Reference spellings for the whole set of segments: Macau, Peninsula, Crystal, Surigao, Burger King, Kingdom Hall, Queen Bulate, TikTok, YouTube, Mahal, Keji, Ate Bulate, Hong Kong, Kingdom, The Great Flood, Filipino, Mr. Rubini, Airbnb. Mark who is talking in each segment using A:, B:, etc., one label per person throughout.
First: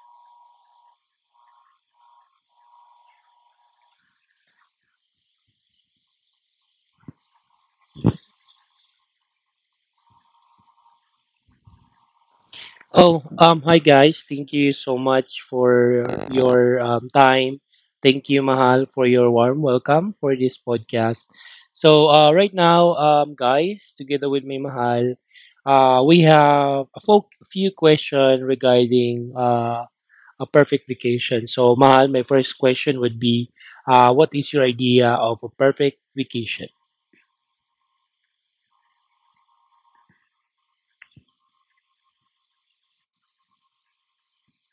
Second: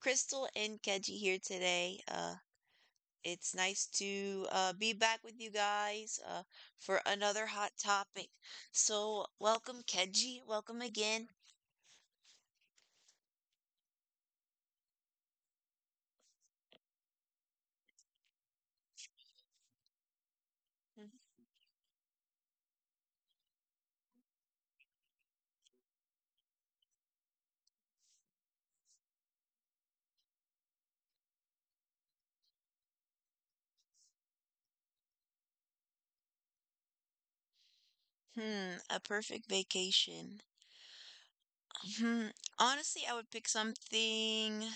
A: Crystal and Keji here today. It's nice to be back with you guys for another hot topic. So, welcome Keji. Welcome again.
B: Oh, Hi guys. Thank you so much for your time. Thank you, Mahal, for your warm welcome for this podcast. Right now, guys, together with me, Mahal, we have a few questions regarding a perfect vacation. So, Mahal, my first question would be, what is your idea of a perfect vacation?
A: Hmm, a perfect vacation. Hmm, honestly, I would pick something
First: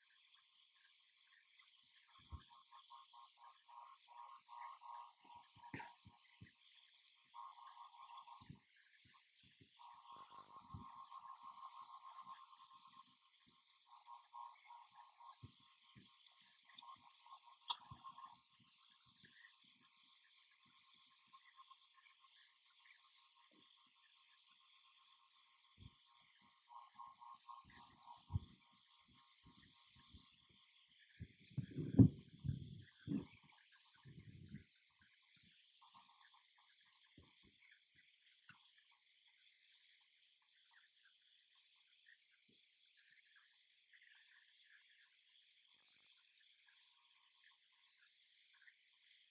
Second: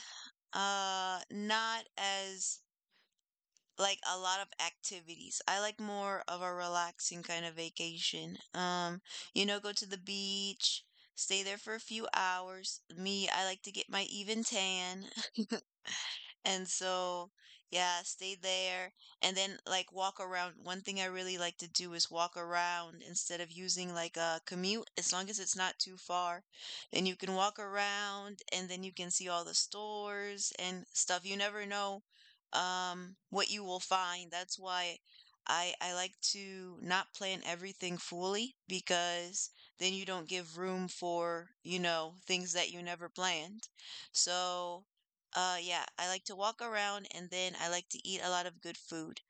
A: not as like a lot of activities. I like more of a relaxing kind of vacation. Go to the beach, stay there for a few hours. Me, I like to get my even tan. And so, yeah, stay there and then like walk around. One thing I really like to do is walk around instead of using like a commute, as long as it's not too far. Then you can walk around and then you can see all the stores and stuff. You never know what you will find. That's why I like to not plan everything fully because then you don't give room for, you know, things that you never planned. So, yeah, I like to walk around and then I like to eat a lot of good food.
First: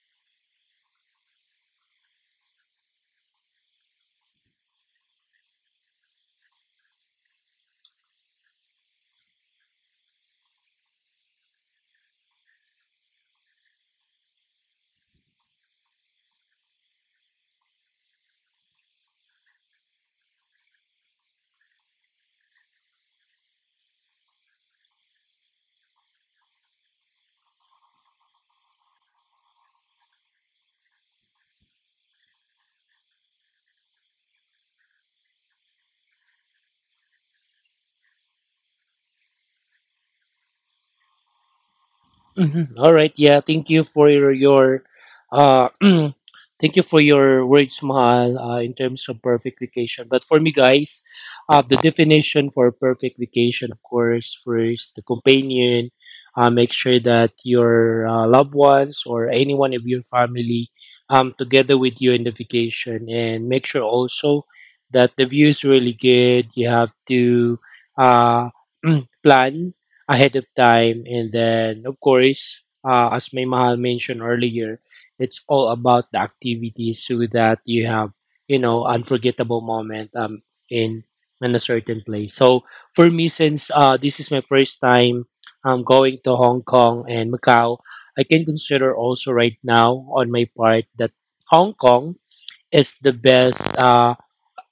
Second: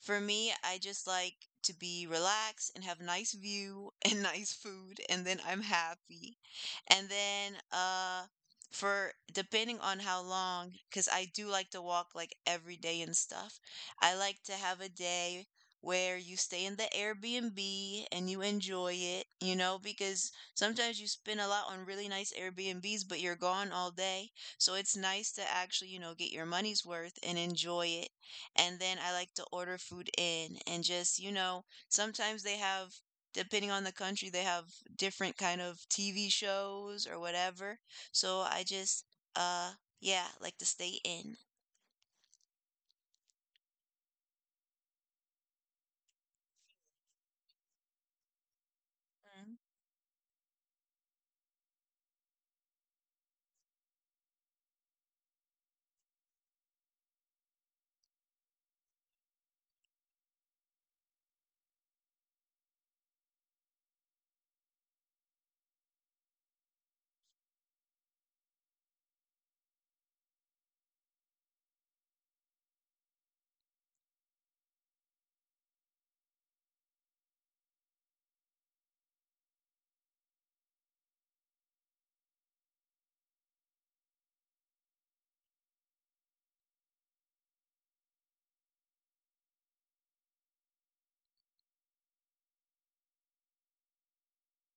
A: For me, I just like to be relaxed and have nice view and nice food, and then I'm happy. And then, for depending on how long, because I do like to walk like every day and stuff, I like to have a day where you stay in the Airbnb and you enjoy it, you know, because sometimes you spend a lot on really nice Airbnbs, but you're gone all day, so it's nice to actually, you know, get your money's worth and enjoy it. And then I like to order food in and just, you know, sometimes they have, depending on the country, they have different kind of TV shows or whatever. So I just, uh, yeah, like to stay in.
B: Mhm. All right. Yeah. Thank you for your uh, thank you for your words, Mahal, in terms of perfect vacation. But for me, guys, the definition for perfect vacation, of course, first the companion. Make sure that your loved ones or anyone of your family together with you in the vacation, and make sure also that the view is really good. You have to uh, plan ahead of time. And then, of course, as May Mahal mentioned earlier, it's all about the activities so that you have, you know, unforgettable moment in in a certain place. So for me, since this is my first time going to Hong Kong and Macau, I can consider also right now on my part that Hong Kong is the best.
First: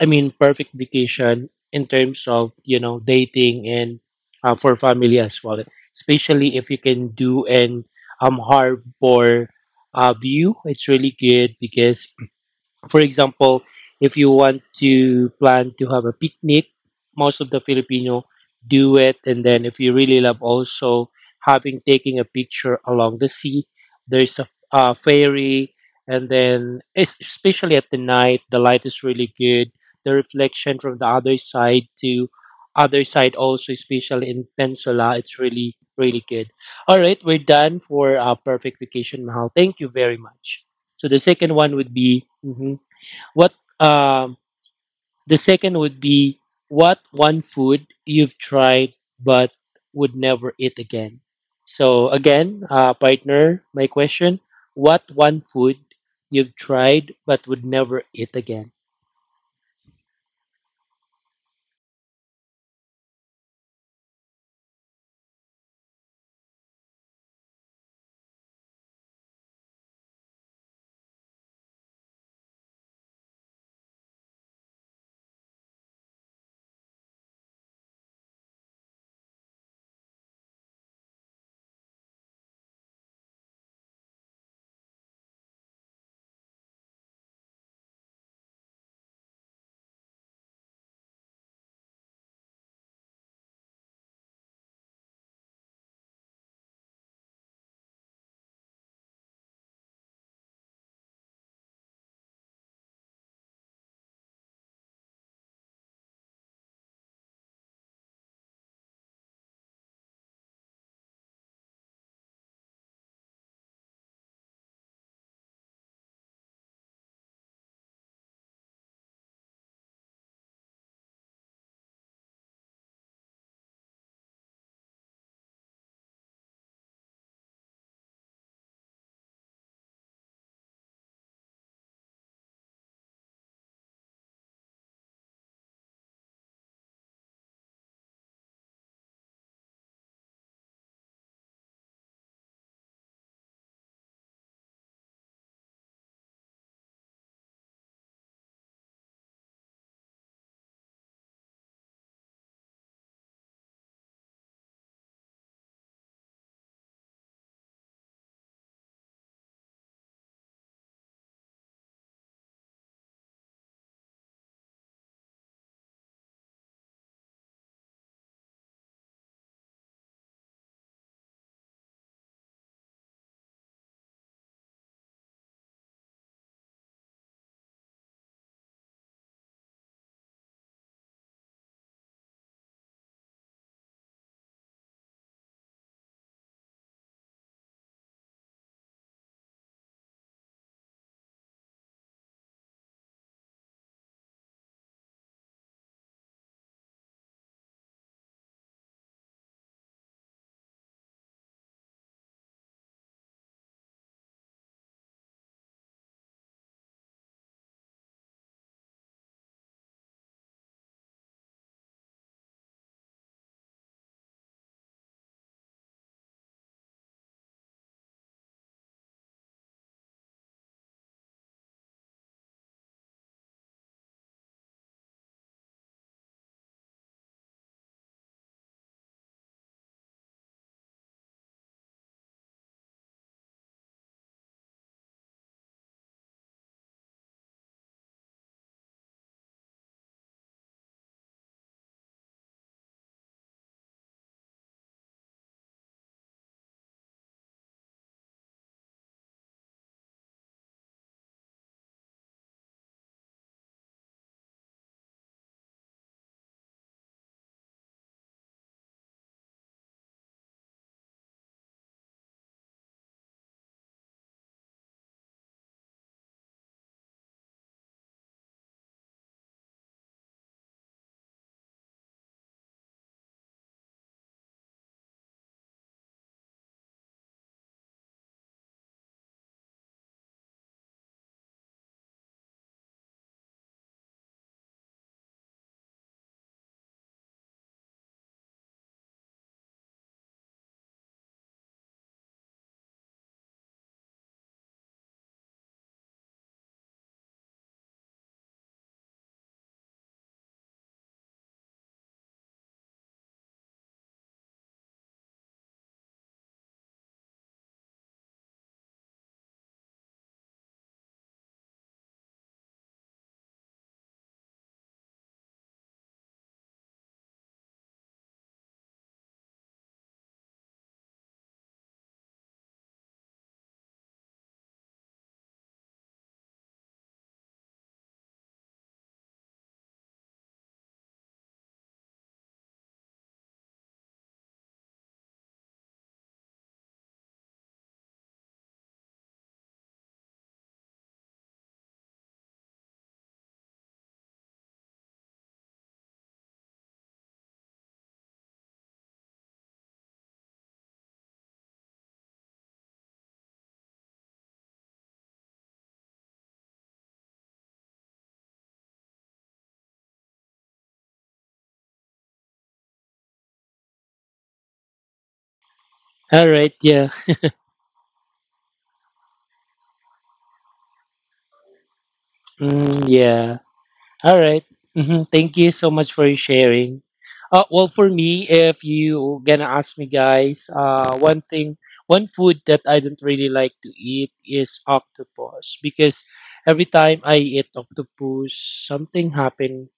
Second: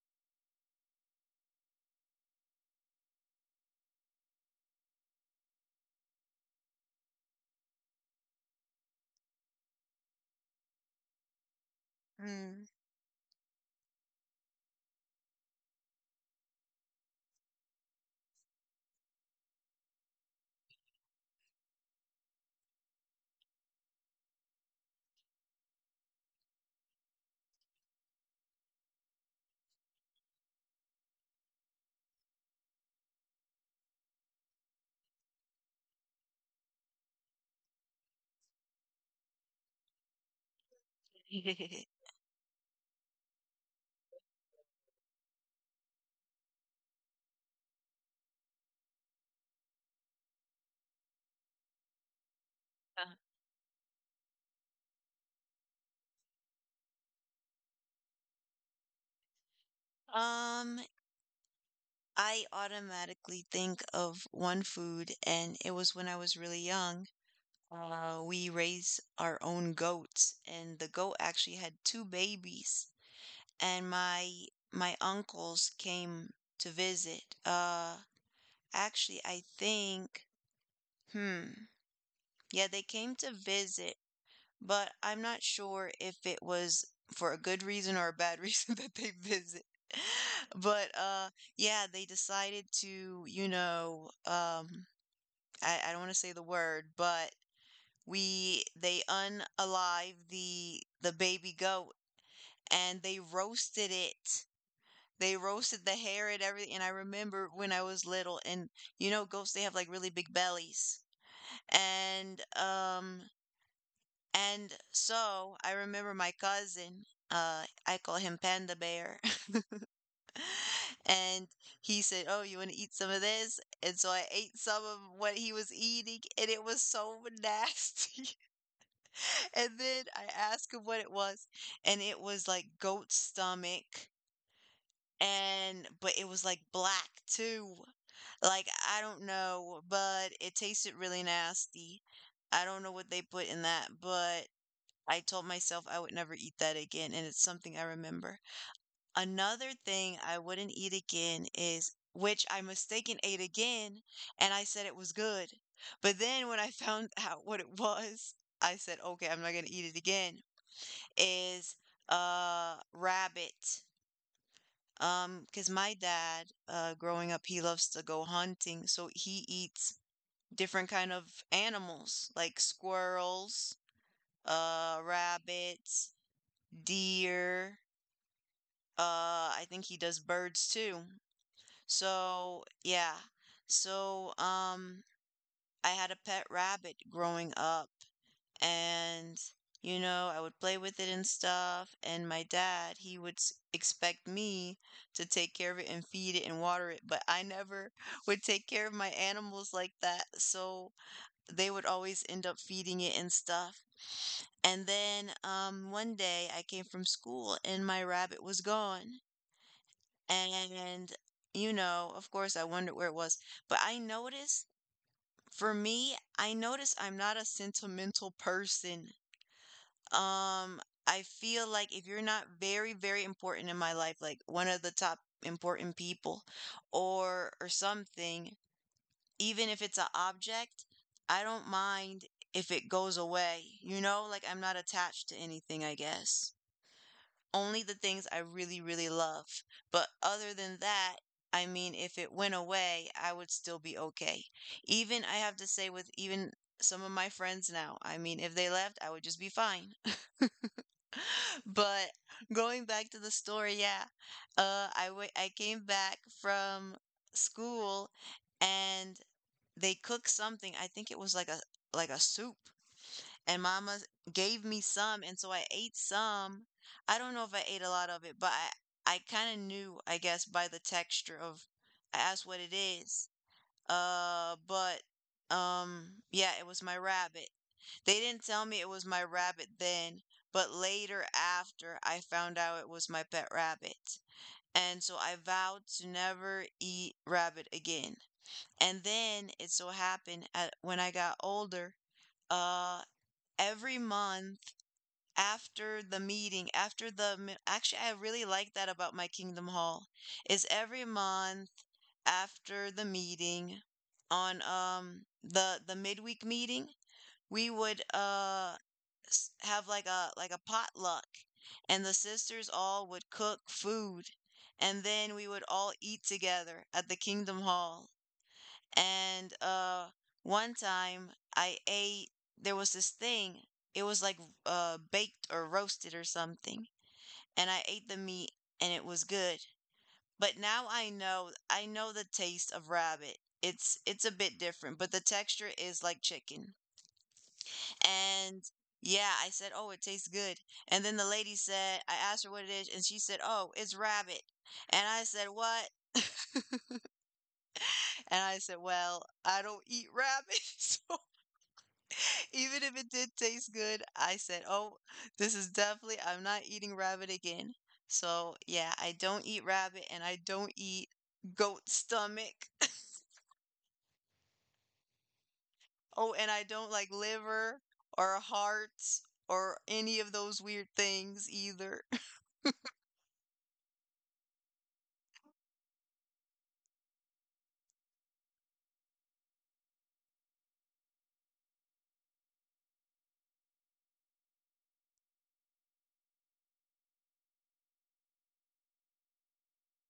B: I mean, perfect vacation in terms of, you know, dating and for family as well. Especially if you can do an harbor view, it's really good because
A: Mm.
B: for example, if you want to plan to have a picnic, most of the Filipino do it. And then if you really love also having taking a picture along the sea, there's a ferry. And then especially at the night, the light is really good. The reflection from the other side to other side also, especially in Peninsula, it's really, really good. All right, we're done for our perfect vacation, Mahal. Thank you very much. So the second one would be mhm. What The second would be what one food you've tried but would never eat again. So again,
A: Uh,
B: partner, my question: What one food you've tried but would never eat again?
A: Um, I automatically think of one food, and it was when I was really young. We raised our own goats, and the goat actually had two babies. And my uncles came to visit. Actually, I think, hmm, yeah, they came to visit, but I'm not sure if it was for a good reason or a bad reason that they visit. But yeah, they decided to, you know, I don't want to say the word, but we they unalive the baby goat and they roasted it. They roasted the hair and everything. And I remember when I was little, and you know, goats they have like really big bellies. And um and so I remember my cousin, I call him Panda Bear. And he said, "Oh, you want to eat some of this?" And so I ate some of what he was eating, and it was so nasty. And then I asked him what it was, and it was like goat stomach, and but it was like black too. Like I don't know, but it tasted really nasty. I don't know what they put in that, but I told myself I would never eat that again, and it's something I remember. Another thing I wouldn't eat again is which I mistaken ate again, and I said it was good. But then when I found out what it was, I said, okay, I'm not gonna eat it again is rabbit. Because my dad, growing up, he loves to go hunting, so he eats different kind of animals like squirrels, rabbits, deer. I think he does birds too. So yeah, so I had a pet rabbit growing up, and you know, I would play with it and stuff, and my dad he would expect me to take care of it and feed it and water it, but I never would take care of my animals like that, so they would always end up feeding it and stuff. And then one day I came from school and my rabbit was gone. And you know, of course I wondered where it was, but I noticed, for me I noticed, I'm not a sentimental person. Um, I feel like if you're not very, very important in my life, like one of the top important people, or something, even if it's an object, I don't mind if it goes away. You know, like I'm not attached to anything, I guess. Only the things I really, really love. But other than that, I mean, if it went away, I would still be okay. Even I have to say with even some of my friends now, I mean, if they left, I would just be fine. But going back to the story, yeah, I came back from school, and they cooked something. I think it was like a soup, and Mama gave me some, and so I ate some. I don't know if I ate a lot of it, but I kind of knew, I guess, by the texture of, I asked what it is. But Yeah, it was my rabbit. They didn't tell me it was my rabbit then, but later after I found out it was my pet rabbit. And so I vowed to never eat rabbit again. And then it so happened at, when I got older, uh, every month after the meeting, after the, actually, I really like that about my Kingdom Hall, is every month after the meeting on the midweek meeting, we would have like a potluck, and the sisters all would cook food and then we would all eat together at the Kingdom Hall. And one time I ate, there was this thing. It was like baked or roasted or something. And I ate the meat and it was good. But now I know, I know the taste of rabbit. It's a bit different, but the texture is like chicken. And yeah, I said, "Oh, it tastes good." And then the lady said, I asked her what it is, and she said, "Oh, it's rabbit." And I said, "What?" And I said, "Well, I don't eat rabbit." So even if it did taste good, I said, "Oh, this is definitely, I'm not eating rabbit again." So yeah, I don't eat rabbit and I don't eat goat stomach. Oh, and
B: All
A: I
B: right,
A: don't like
B: yeah,
A: liver or hearts or any of those weird things either.
B: mm, yeah. All right. Mm-hmm. Thank you so much for sharing. Well, for me, if you gonna ask me, guys, one thing, one food that I don't really like to eat is octopus because every time I eat octopus, something happened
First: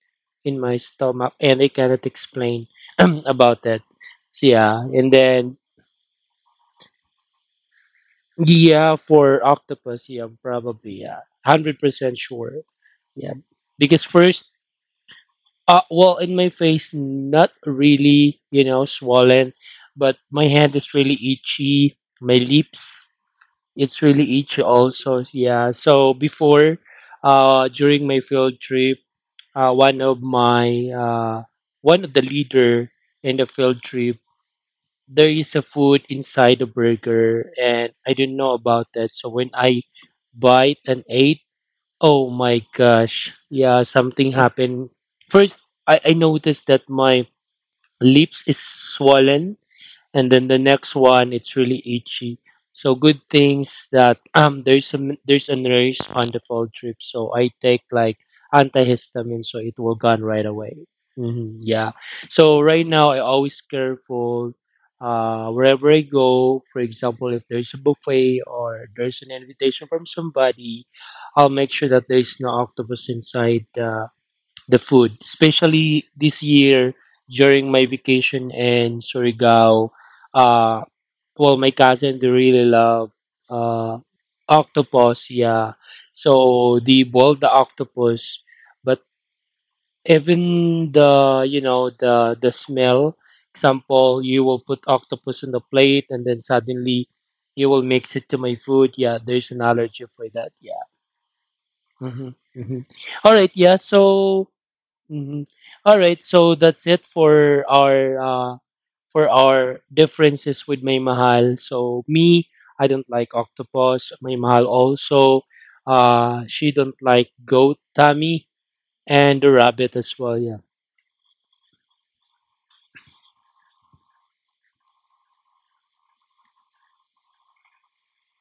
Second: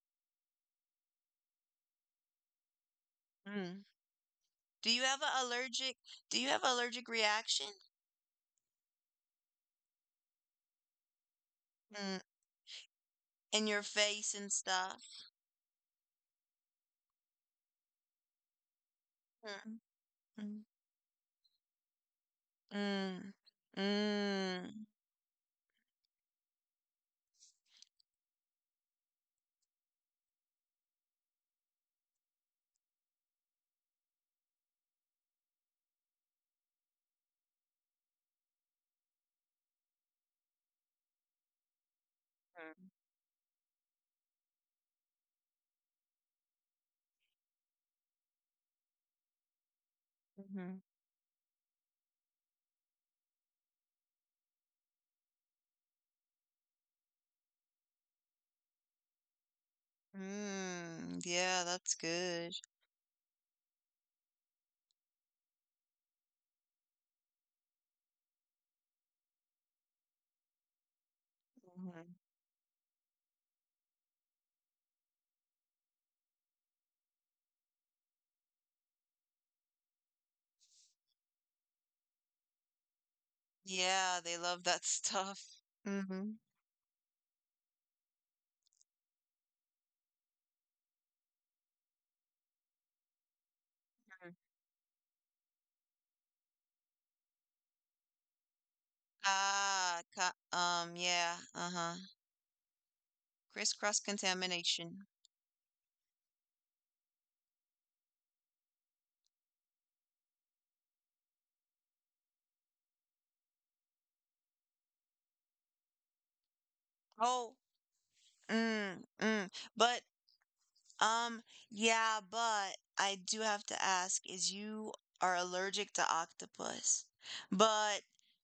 B: in my stomach and I cannot explain about that.
A: Mm.
B: So yeah,
A: Do you
B: and
A: have a
B: then
A: allergic, do you have allergic reaction?
B: yeah, for octopus, yeah, probably yeah, 100%
A: Mm,
B: sure. Yeah,
A: in your
B: because
A: face
B: first
A: and stuff?
B: Well, in my face, not really, you know, swollen,
A: Mm,
B: but my
A: mm,
B: hand is really itchy. My lips,
A: mm,
B: it's really itchy
A: mm,
B: also. Yeah. So before, during my field trip, uh, one of my, uh, one of the leader in the field trip, there is a food inside the burger, and I didn't know about that. So when I bite and ate, oh my gosh. Yeah, something happened. First, I noticed that my lips is swollen and then the
A: mm-hmm,
B: next one it's really itchy so good things that there's a there's a nurse on the fall trip so I take like antihistamine so it will gone right away.
A: mm.
B: Hmm,
A: Yeah,
B: yeah.
A: that's good.
B: So right now I always careful wherever I go, for example if there's a buffet or there's an invitation from somebody, I'll make sure that
A: Mm-hmm.
B: there's no octopus inside the food, especially this year during my vacation in Surigao. Uh, well, my cousin they really love uh,
A: Yeah, they love that
B: octopus.
A: stuff.
B: Yeah,
A: Mm-hmm.
B: so they boil the octopus, but even the you know the smell. Example, you will put octopus on the plate, and then suddenly you will mix it to my food. Yeah, there's an
A: Ah,
B: allergy for
A: ca
B: that. Yeah.
A: Yeah, uh-huh.
B: Hmm, hmm. All right. Yeah.
A: Crisscross
B: So.
A: contamination.
B: Mm-hmm. All right, so that's it for our differences with May Mahal. So me, I don't like octopus. May Mahal also. She don't like
A: Oh,
B: goat. Tammy
A: mm,
B: and
A: mm.
B: the rabbit
A: But
B: as well. Yeah.
A: um, yeah, but I do have to ask is you are allergic to octopus. But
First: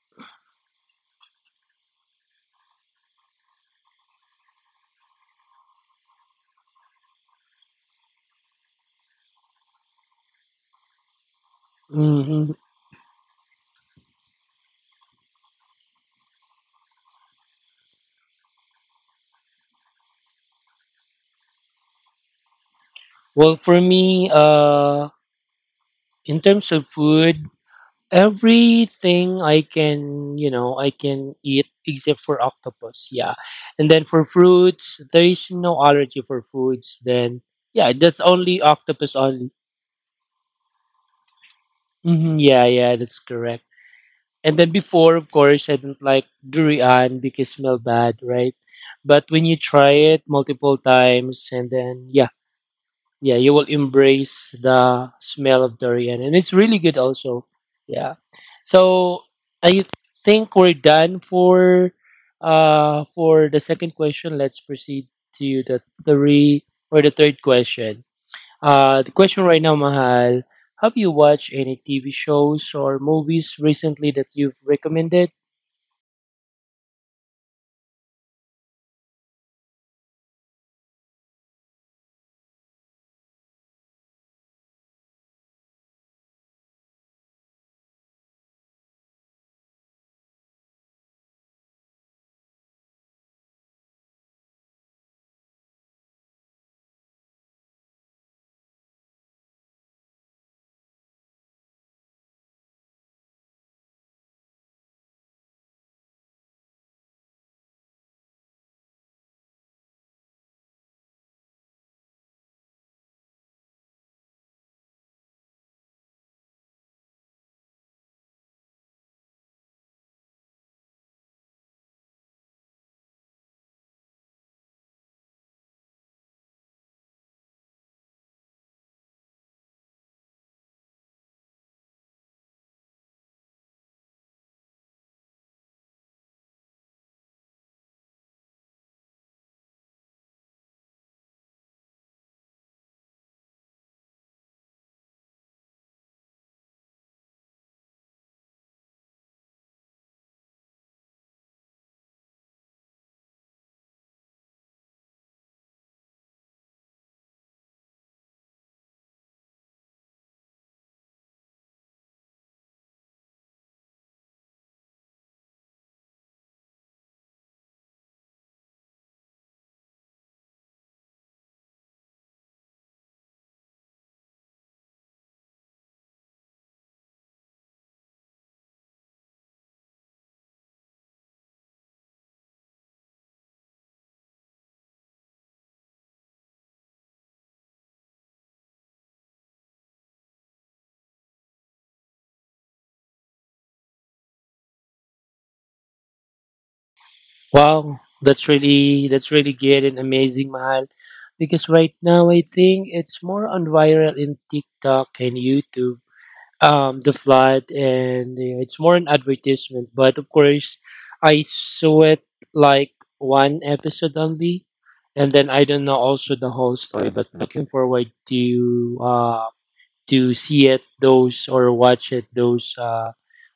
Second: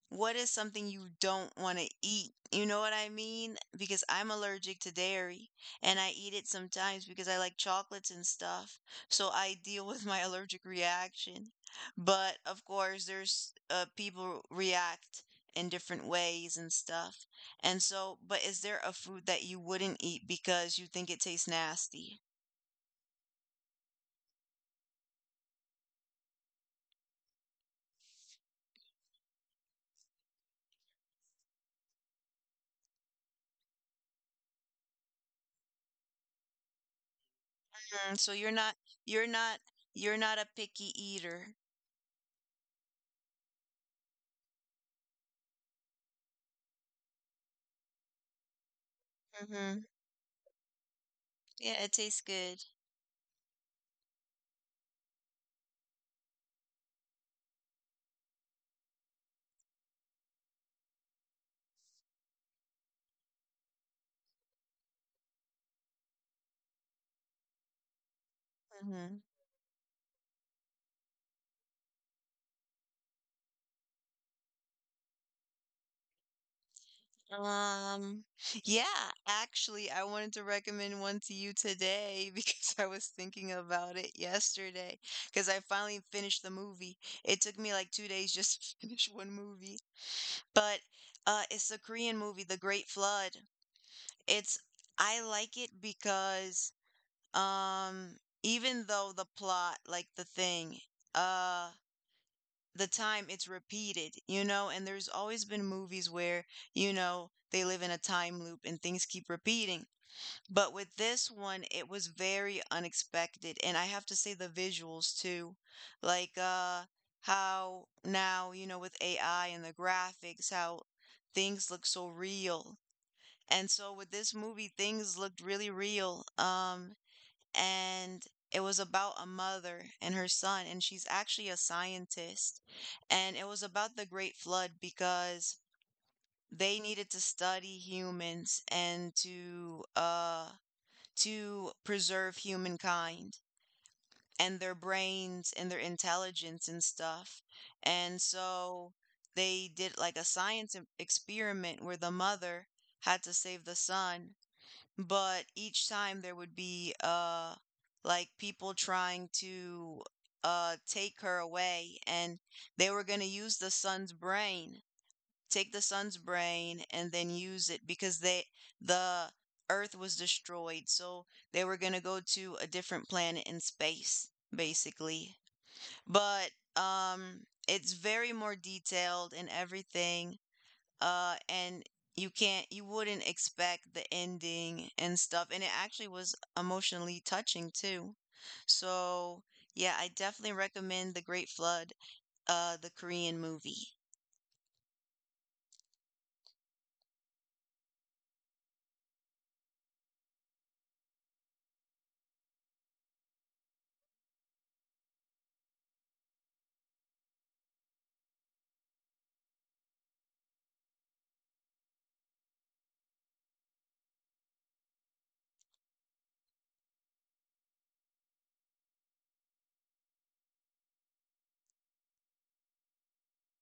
A: what is something you don't want to eat? You know what I mean? Because I'm allergic to dairy and I eat it sometimes because I like chocolates and stuff. So I deal with my allergic reaction. But
B: Mm-hmm.
A: of course, there's people react in different ways and stuff. And so, but is there a food that you wouldn't eat because you think it tastes nasty?
B: Well, for me, in terms of food, everything I can, you know, I can eat except for octopus. Yeah. And then for fruits, there is no allergy for foods. Then, yeah,
A: Mm,
B: that's
A: so you're
B: only
A: not,
B: octopus
A: you're
B: only.
A: not you're not a picky eater.
B: Hmm, yeah, yeah, that's correct. And then before, of course, I didn't like durian because smell bad, right? But when you
A: Mm-hmm.
B: try it multiple times and
A: Yeah, it
B: then,
A: tastes
B: yeah,
A: good.
B: yeah, you will embrace the smell of durian and it's really good also. Yeah. So I think we're done for the second question. Let's proceed to the three or the third question. The
A: Mm-hmm.
B: question right now, Mahal, have you watched any TV shows or movies recently that you've recommended?
A: Um, yeah, actually, I wanted to recommend one to you today because I was thinking about it yesterday because I finally finished the movie. It took me like 2 days just to finish one movie, but it's a Korean movie, The Great Flood. It's, I like it because um, even though the plot, like the thing, uh the time it's repeated, you know, and there's always been movies where, you know, they live in a time loop and things keep repeating. But with this one, it was very unexpected. And I have to say the visuals too. Like how now, you know, with AI and the graphics, how things look so real. And so with this movie, things looked really real. And It was about a mother and her son, and she's actually a scientist. And it was about the Great Flood because they needed to study humans and to preserve humankind and their brains and their intelligence and stuff. And so they did like a science experiment where the mother had to save the son, but each time there would be like people trying to take her away, and they were going to use the son's brain, take the son's brain and then use it because the earth was destroyed, so they were going to go to a different planet in space basically. But um it's very more detailed and everything. And you wouldn't expect the ending and stuff, and it actually was emotionally touching too. So yeah, I definitely recommend The Great Flood, the Korean movie.
B: Wow, that's really good and amazing, Mahal. Because right now I think it's more on viral in TikTok and YouTube. The flood and you know, it's more an advertisement. But of course, I saw it like one episode only, and then I don't know also the whole story. But looking forward to see it those or watch it those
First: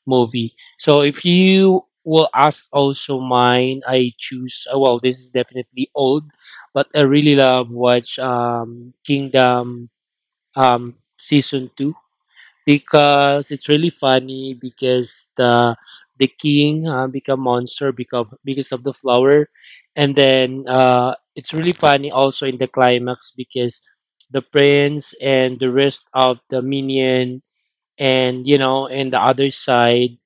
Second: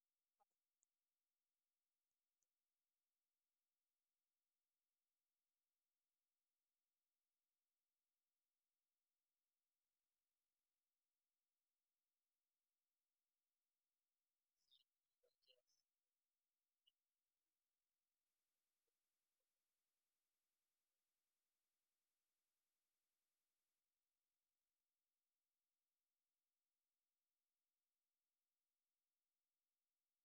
B: movie. So if you will ask also mine, I choose well this is definitely old, but I really love watch Kingdom season 2 because it's really funny because the king become monster because of the flower and then it's really funny also in the climax because the prince and the rest of the minion and you know and the other side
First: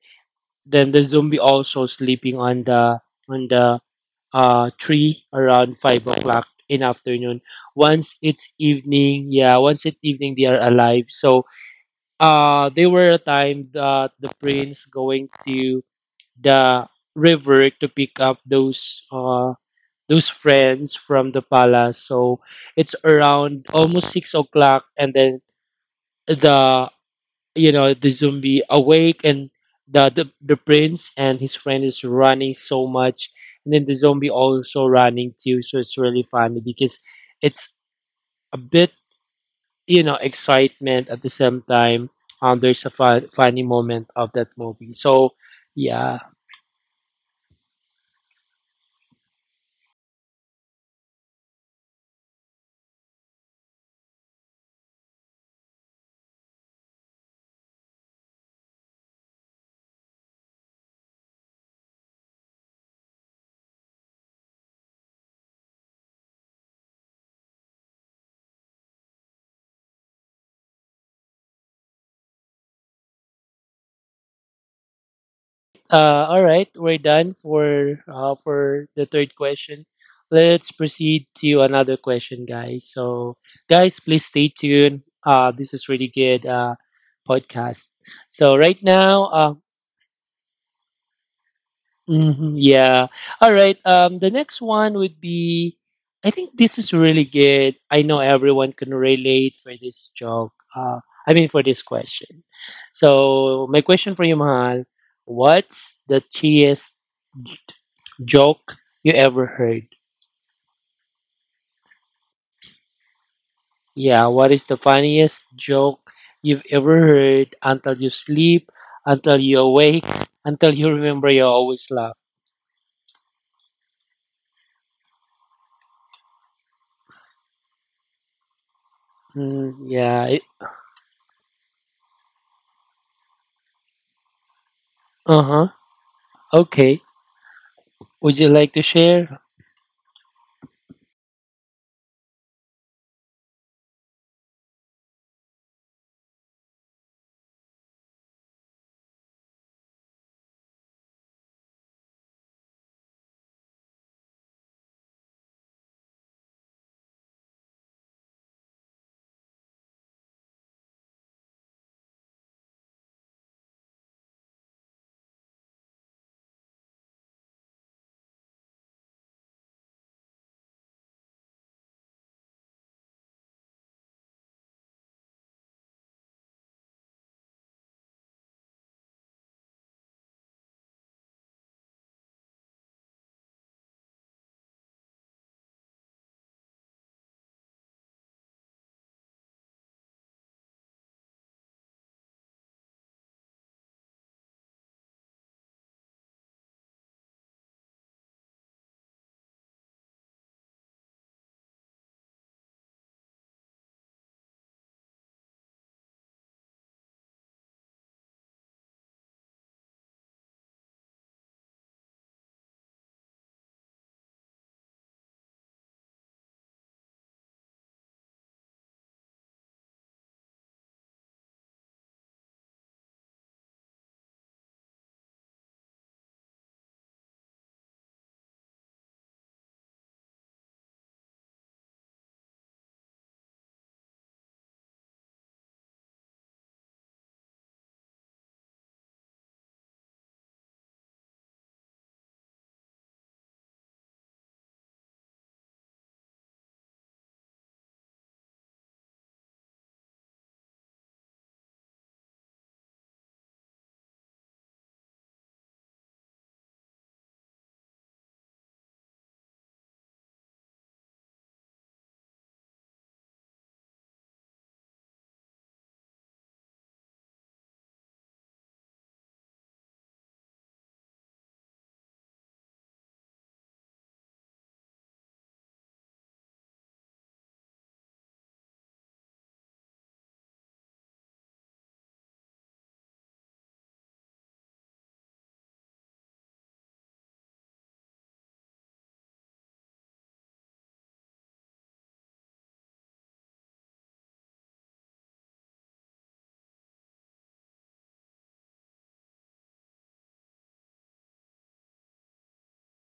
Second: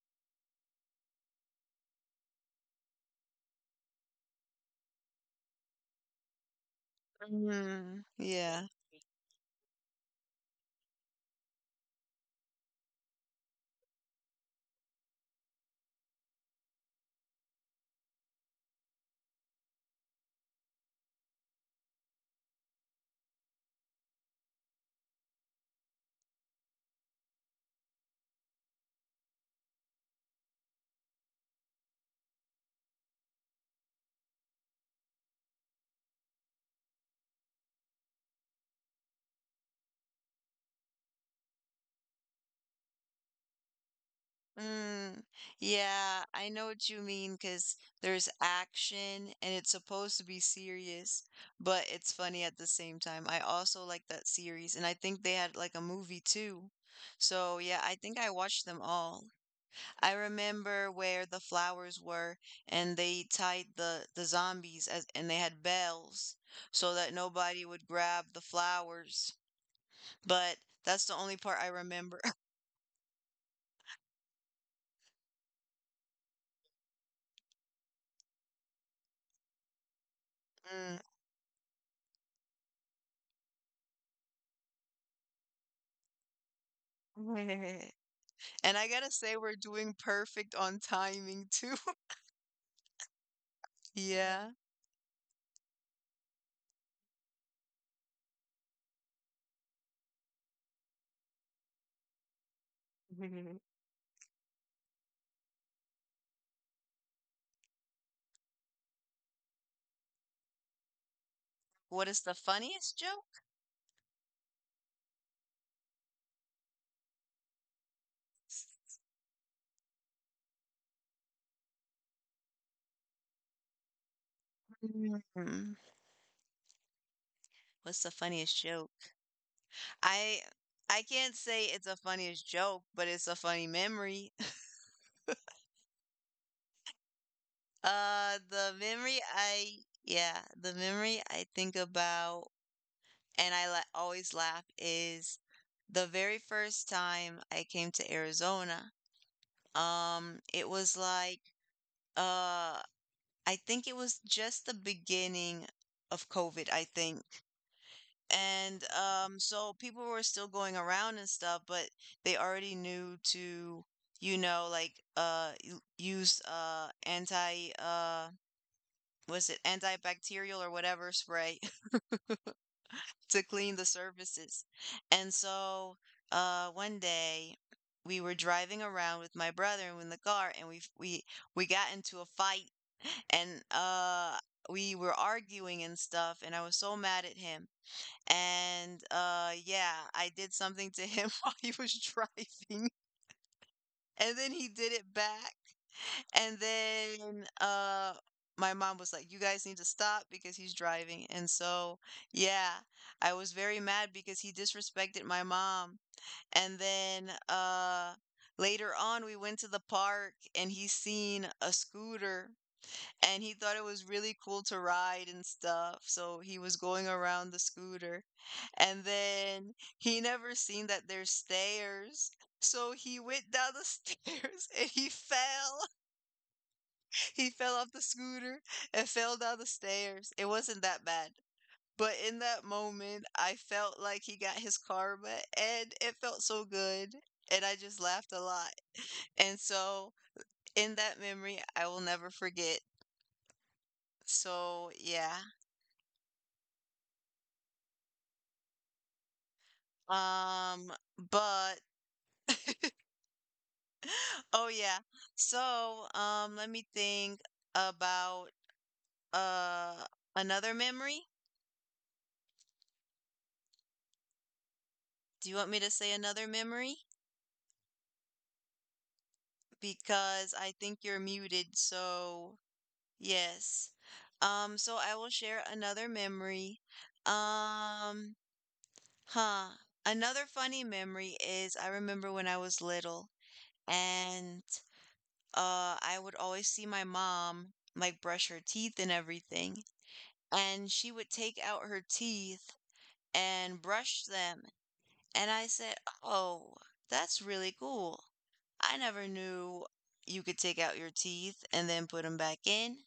B: then the zombie also sleeping on the tree around 5 o'clock in afternoon.
A: Mm,
B: Once it's
A: yeah.
B: evening, yeah, once it's evening they are alive. So they were a time that the prince going to the river to pick up those friends from the palace, so it's around almost 6 o'clock and then the you know the zombie awake and the prince and his friend is running so much and then the zombie also running too. So it's really funny because it's a bit you know excitement at the same time. There's a funny moment of that movie.
A: Mm,
B: So yeah.
A: yeah, I know what you mean because there's action and it's supposed to be serious, but it's funny at the same time. I also like that series, and I think they had like a movie too. So, yeah, I think I watched them all. I remember where the flowers were, and they tied the zombies as and they had bells so that nobody would grab the flowers. But that's the only part I remember.
B: All right, we're done for the third question. Let's proceed to another question guys. So guys please stay tuned, this is really good podcast.
A: Mm.
B: So
A: And
B: right
A: I gotta
B: now
A: say, we're doing perfect on timing too.
B: yeah. All right. The
A: Yeah.
B: next one would be, I think this is really good. I know everyone can relate for this joke. I mean for this question. So my question for you, Mahal, what's the cheesiest joke you ever heard?
A: What is the funniest joke?
B: Yeah. What is the funniest joke you've ever heard until you sleep, until you awake, until you remember you always laugh?
A: Mm. What's the funniest joke?
B: Mm, yeah.
A: I I can't say it's a funniest joke, but it's a funny memory.
B: Uh huh. Okay.
A: Uh,
B: Would you
A: the
B: like to
A: memory
B: share?
A: I, yeah, the memory I think about and I la always laugh is the very first time I came to Arizona. It was like, uh, I think it was just the beginning of COVID, I think. And so people were still going around and stuff, but they already knew to, you know, like use anti was it antibacterial or whatever spray to clean the surfaces. And so one day we were driving around with my brother in the car, and we got into a fight, and we were arguing and stuff, and I was so mad at him. And yeah, I did something to him while he was driving, and then he did it back. And then my mom was like, "You guys need to stop because he's driving." And so, yeah, I was very mad because he disrespected my mom. And then later on we went to the park and he seen a scooter and he thought it was really cool to ride and stuff. So he was going around the scooter. And then he never seen that there's stairs. So he went down the stairs and he fell. He fell off the scooter and fell down the stairs. It wasn't that bad. But in that moment, I felt like he got his karma and it felt so good. And I just laughed a lot. And so, in that memory, I will never forget. So, yeah. But, oh, yeah. So, let me think about uh another memory. Do you want me to say another memory? Because I think you're muted, so Yes. So I will share another memory. Um, huh. Another funny memory is I remember when I was little and I would always see my mom like brush her teeth and everything. And she would take out her teeth and brush them. And I said, "Oh, that's really cool. I never knew you could take out your teeth and then put them back in."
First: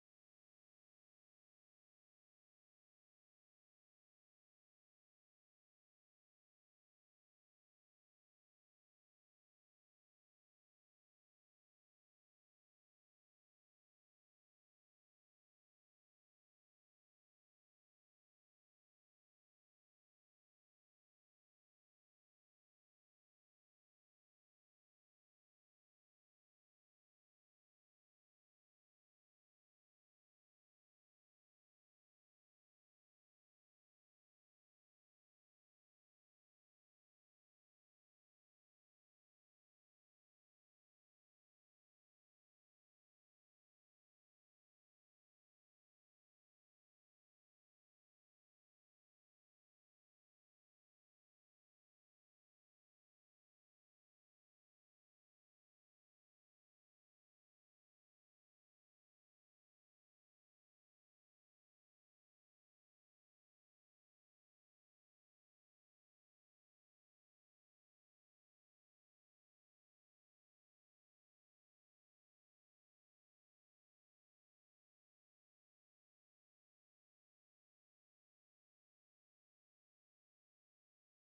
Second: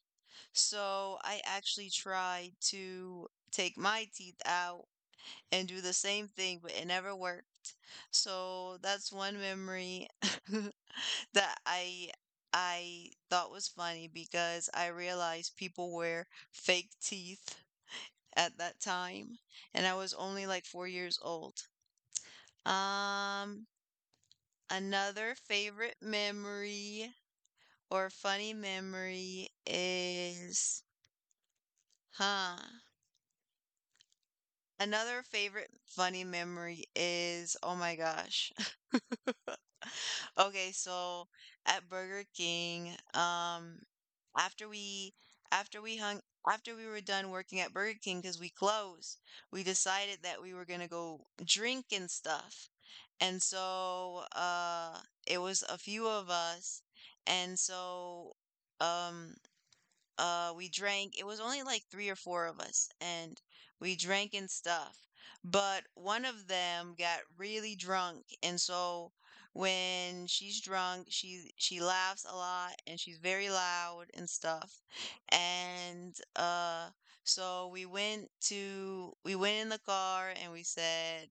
A: So I actually tried to take my teeth out and do the same thing, but it never worked. So that's one memory that I thought was funny because I realized people wear fake teeth at that time, and I was only like 4 years old. Um, another favorite memory or funny memory is, huh? Another favorite funny memory is, oh my gosh. Okay, so at Burger King, after we after we hung after we were done working at Burger King because we closed, we decided that we were gonna go drink and stuff. And so it was a few of us, and so um we drank, it was only like three or four of us, and we drank and stuff, but one of them got really drunk. And so when she's drunk, she laughs a lot and she's very loud and stuff. And so we went in the car and we said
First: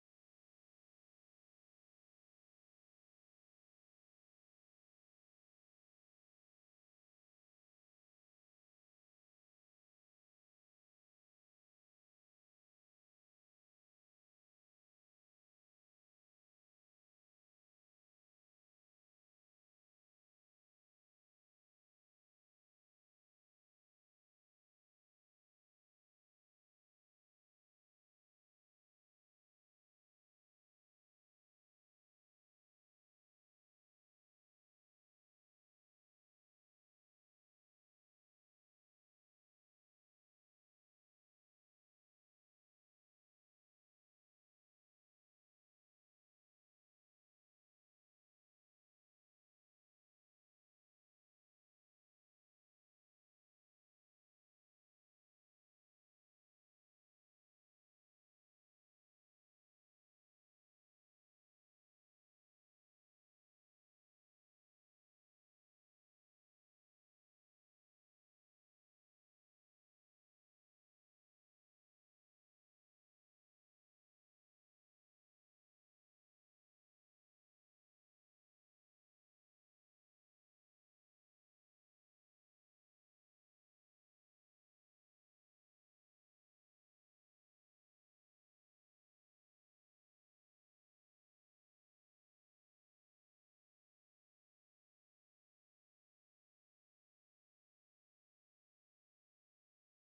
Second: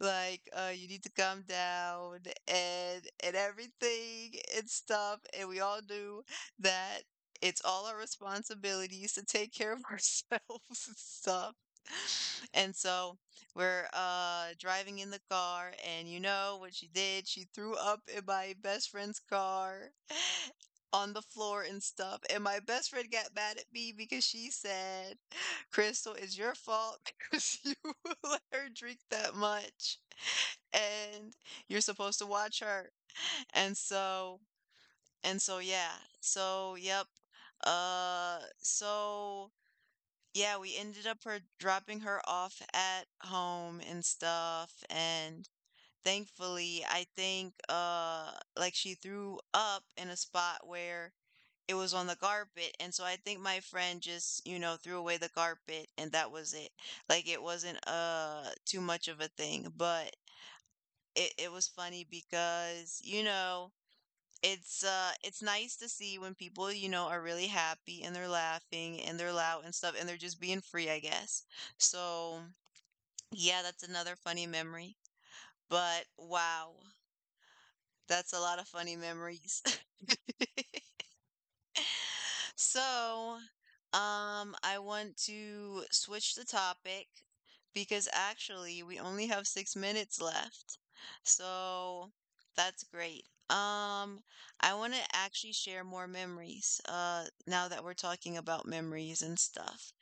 A: like you need to calm down and everything and stuff. And we all knew that it's all our responsibilities to take care of ourselves and stuff. And so we're driving in the car, and you know what she did? She threw up in my best friend's car on the floor and stuff. And my best friend got mad at me because she said, Crystal, it's your fault because you let her drink that much and you're supposed to watch her. And so, yeah. So, yep. Uh, so yeah, we ended up her dropping her off at home and stuff, and thankfully, I think like she threw up in a spot where it was on the carpet, and so I think my friend just, you know, threw away the carpet, and that was it. Like it wasn't too much of a thing, but it was funny because, you know, it's nice to see when people, you know, are really happy and they're laughing and they're loud and stuff and they're just being free, I guess. So, yeah, that's another funny memory. But wow, that's a lot of funny memories. So, I want to switch the topic because actually we only have 6 minutes left. So that's great. I want to actually share more memories, now that we're talking about memories and stuff.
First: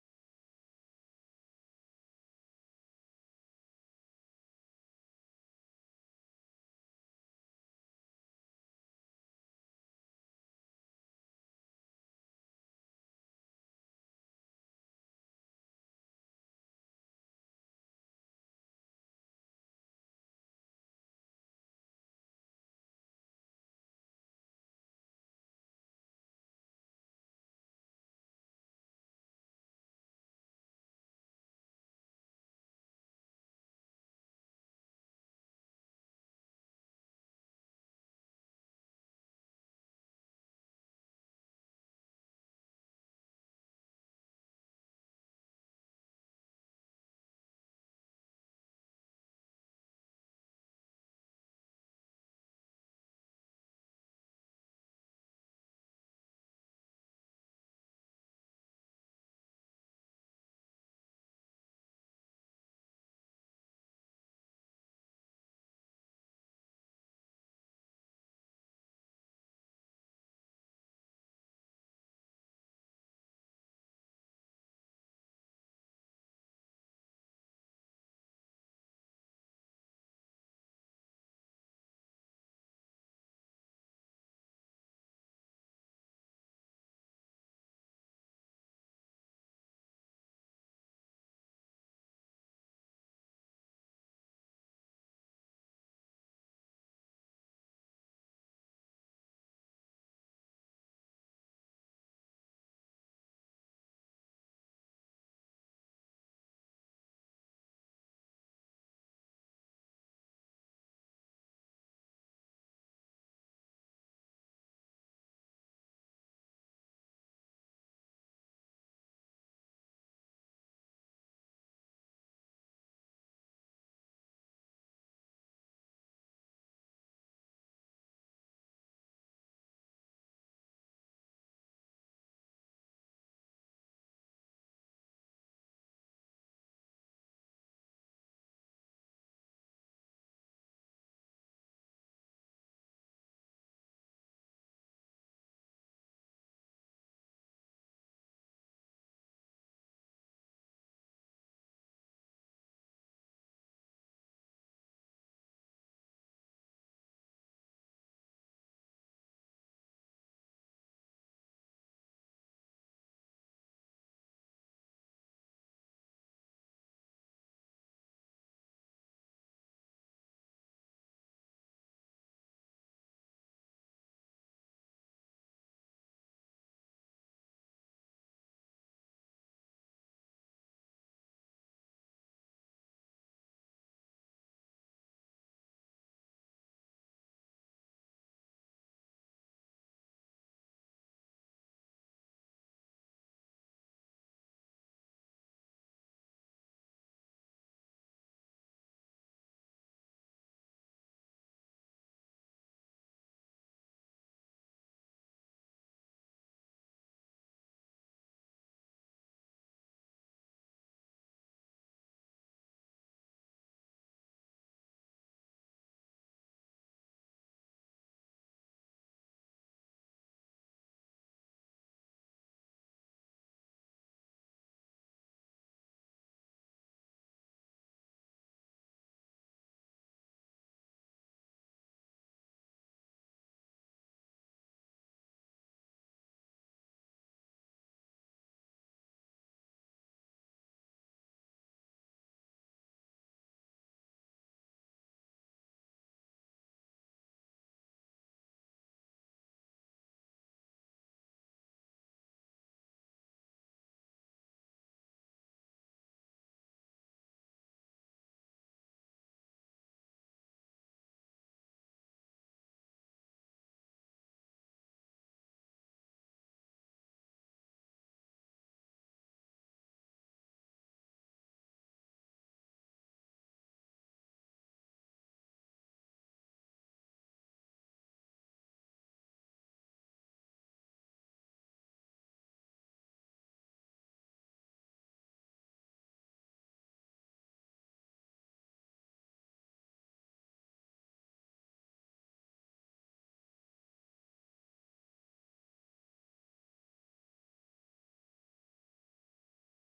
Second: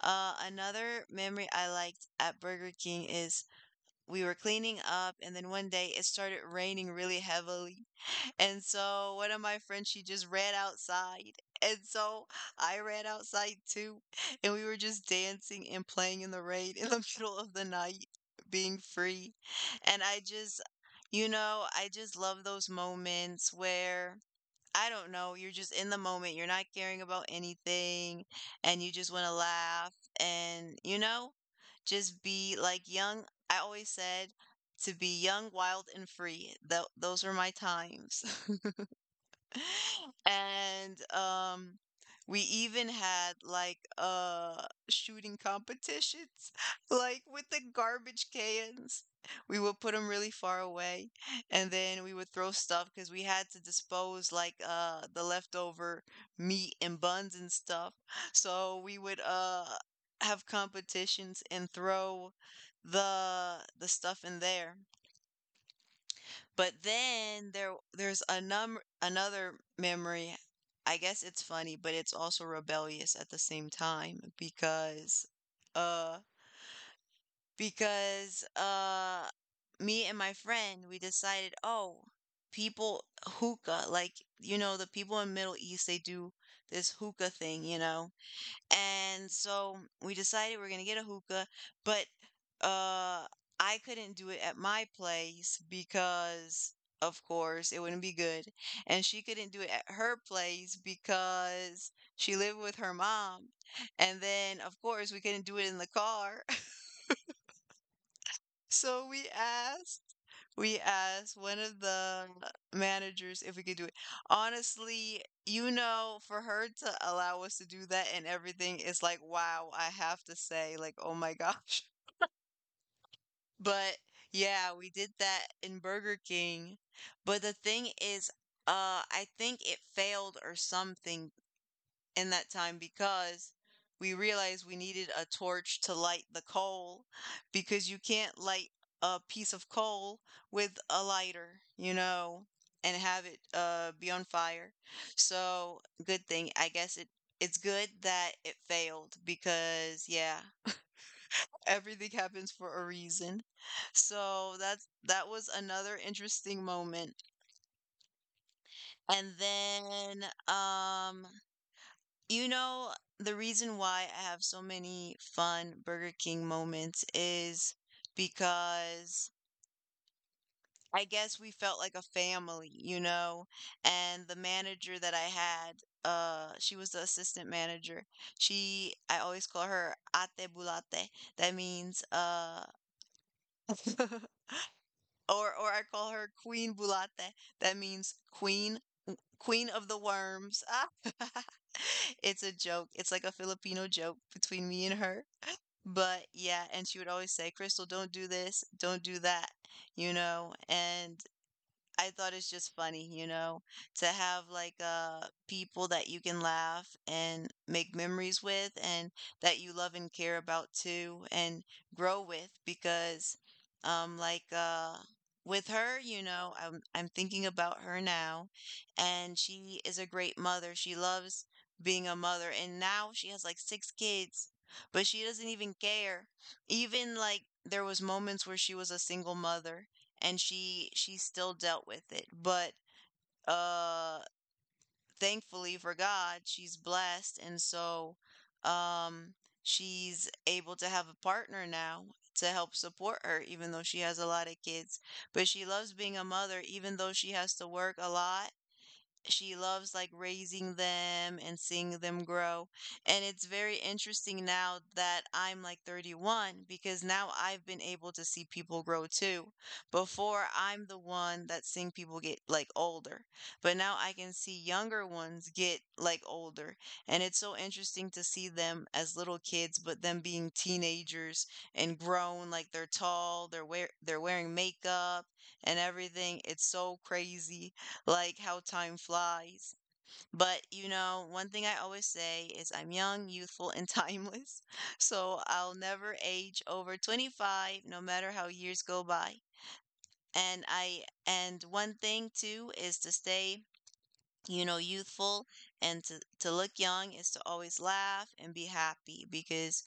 A: Another memory I liked at Burger King is we were cleaning up, and then one day it started raining really heavily. And so one of my friends, she just ran outside. And so I ran outside too. And we were just dancing and playing in the rain in the middle of the night, being free. And I just, you know, I just love those moments where, I don't know, you're just in the moment. You're not caring about anything. And you just want to laugh and, you know, just be like young. I always said, to be young, wild, and free. Those were my times. And we even had like shooting competitions like with the garbage cans. We would put them really far away and then we would throw stuff because we had to dispose like the leftover meat and buns and stuff. So we would have competitions and throw the stuff in there. But then there there's a num another memory. I guess it's funny, but it's also rebellious at the same time because uh because uh me and my friend we decided, "Oh, people hookah, like you know, the people in Middle East they do this hookah thing, you know." And so we decided we're gonna get a hookah, but uh I couldn't do it at my place because of course it wouldn't be good. And she couldn't do it at her place because she lived with her mom. And then of course we couldn't do it in the car. So we asked one of the managers if we could do it. Honestly, you know, for her to allow us to do that and everything is like, wow, I have to say, like, oh my gosh. But yeah, we did that in Burger King. But the thing is, I think it failed or something in that time because we realized we needed a torch to light the coal because you can't light a piece of coal with a lighter, you know, and have it be on fire. So, good thing. I guess it's good that it failed because yeah, everything happens for a reason. So, that was another interesting moment. And then you know, the reason why I have so many fun Burger King moments is because I guess we felt like a family, you know? And the manager that I had, she was the assistant manager. I always call her Ate Bulate. That means, or or I call her Queen Bulate. That means queen, queen of the worms. Ah. It's a joke. It's like a Filipino joke between me and her. But yeah, and she would always say, "Crystal, don't do this, don't do that," you know. And I thought it's just funny, you know, to have like people that you can laugh and make memories with and that you love and care about too and grow with because um like uh with her, you know, I'm thinking about her now and she is a great mother. She loves being a mother and now she has like six kids, but she doesn't even care. Even like there was moments where she was a single mother and she still dealt with it. But uh thankfully for God, she's blessed. And so um she's able to have a partner now to help support her even though she has a lot of kids. But she loves being a mother even though she has to work a lot. She loves like raising them and seeing them grow. And it's very interesting now that I'm like 31 because now I've been able to see people grow too. Before, I'm the one that's seeing people get like older, but now I can see younger ones get like older. And it's so interesting to see them as little kids, but them being teenagers and grown, like they're tall, they're wearing makeup and everything. It's so crazy like how time flies. But you know, one thing I always say is I'm young, youthful, and timeless. So I'll never age over 25, no matter how years go by. And I and one thing too is to stay, you know, youthful and to look young is to always laugh and be happy because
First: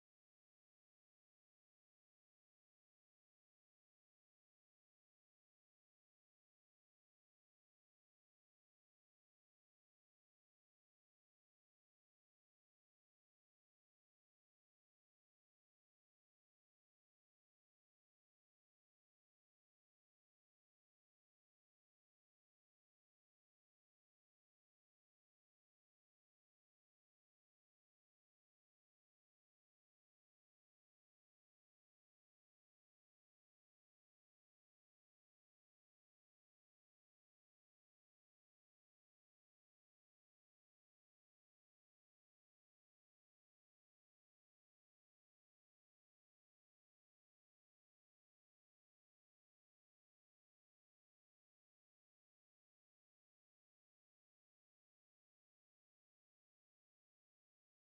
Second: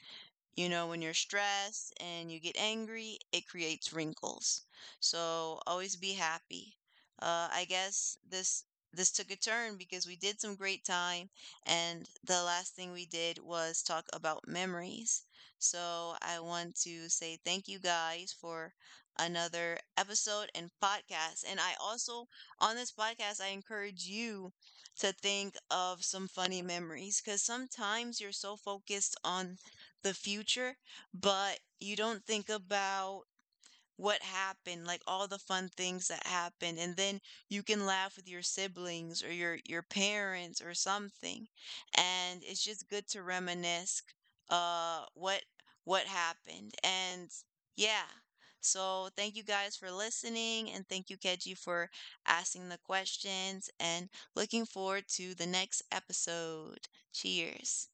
A: you know, when you're stressed and you get angry, it creates wrinkles. So always be happy. I guess this took a turn because we did some great time, and the last thing we did was talk about memories. So I want to say thank you guys for another episode and podcast. And I also on this podcast, I encourage you to think of some funny memories because sometimes you're so focused on the future, but you don't think about what happened, like all the fun things that happened, and then you can laugh with your siblings or your parents or something. And it's just good to reminisce uh what what happened. And yeah. So thank you guys for listening and thank you Keji for asking the questions and looking forward to the next episode. Cheers.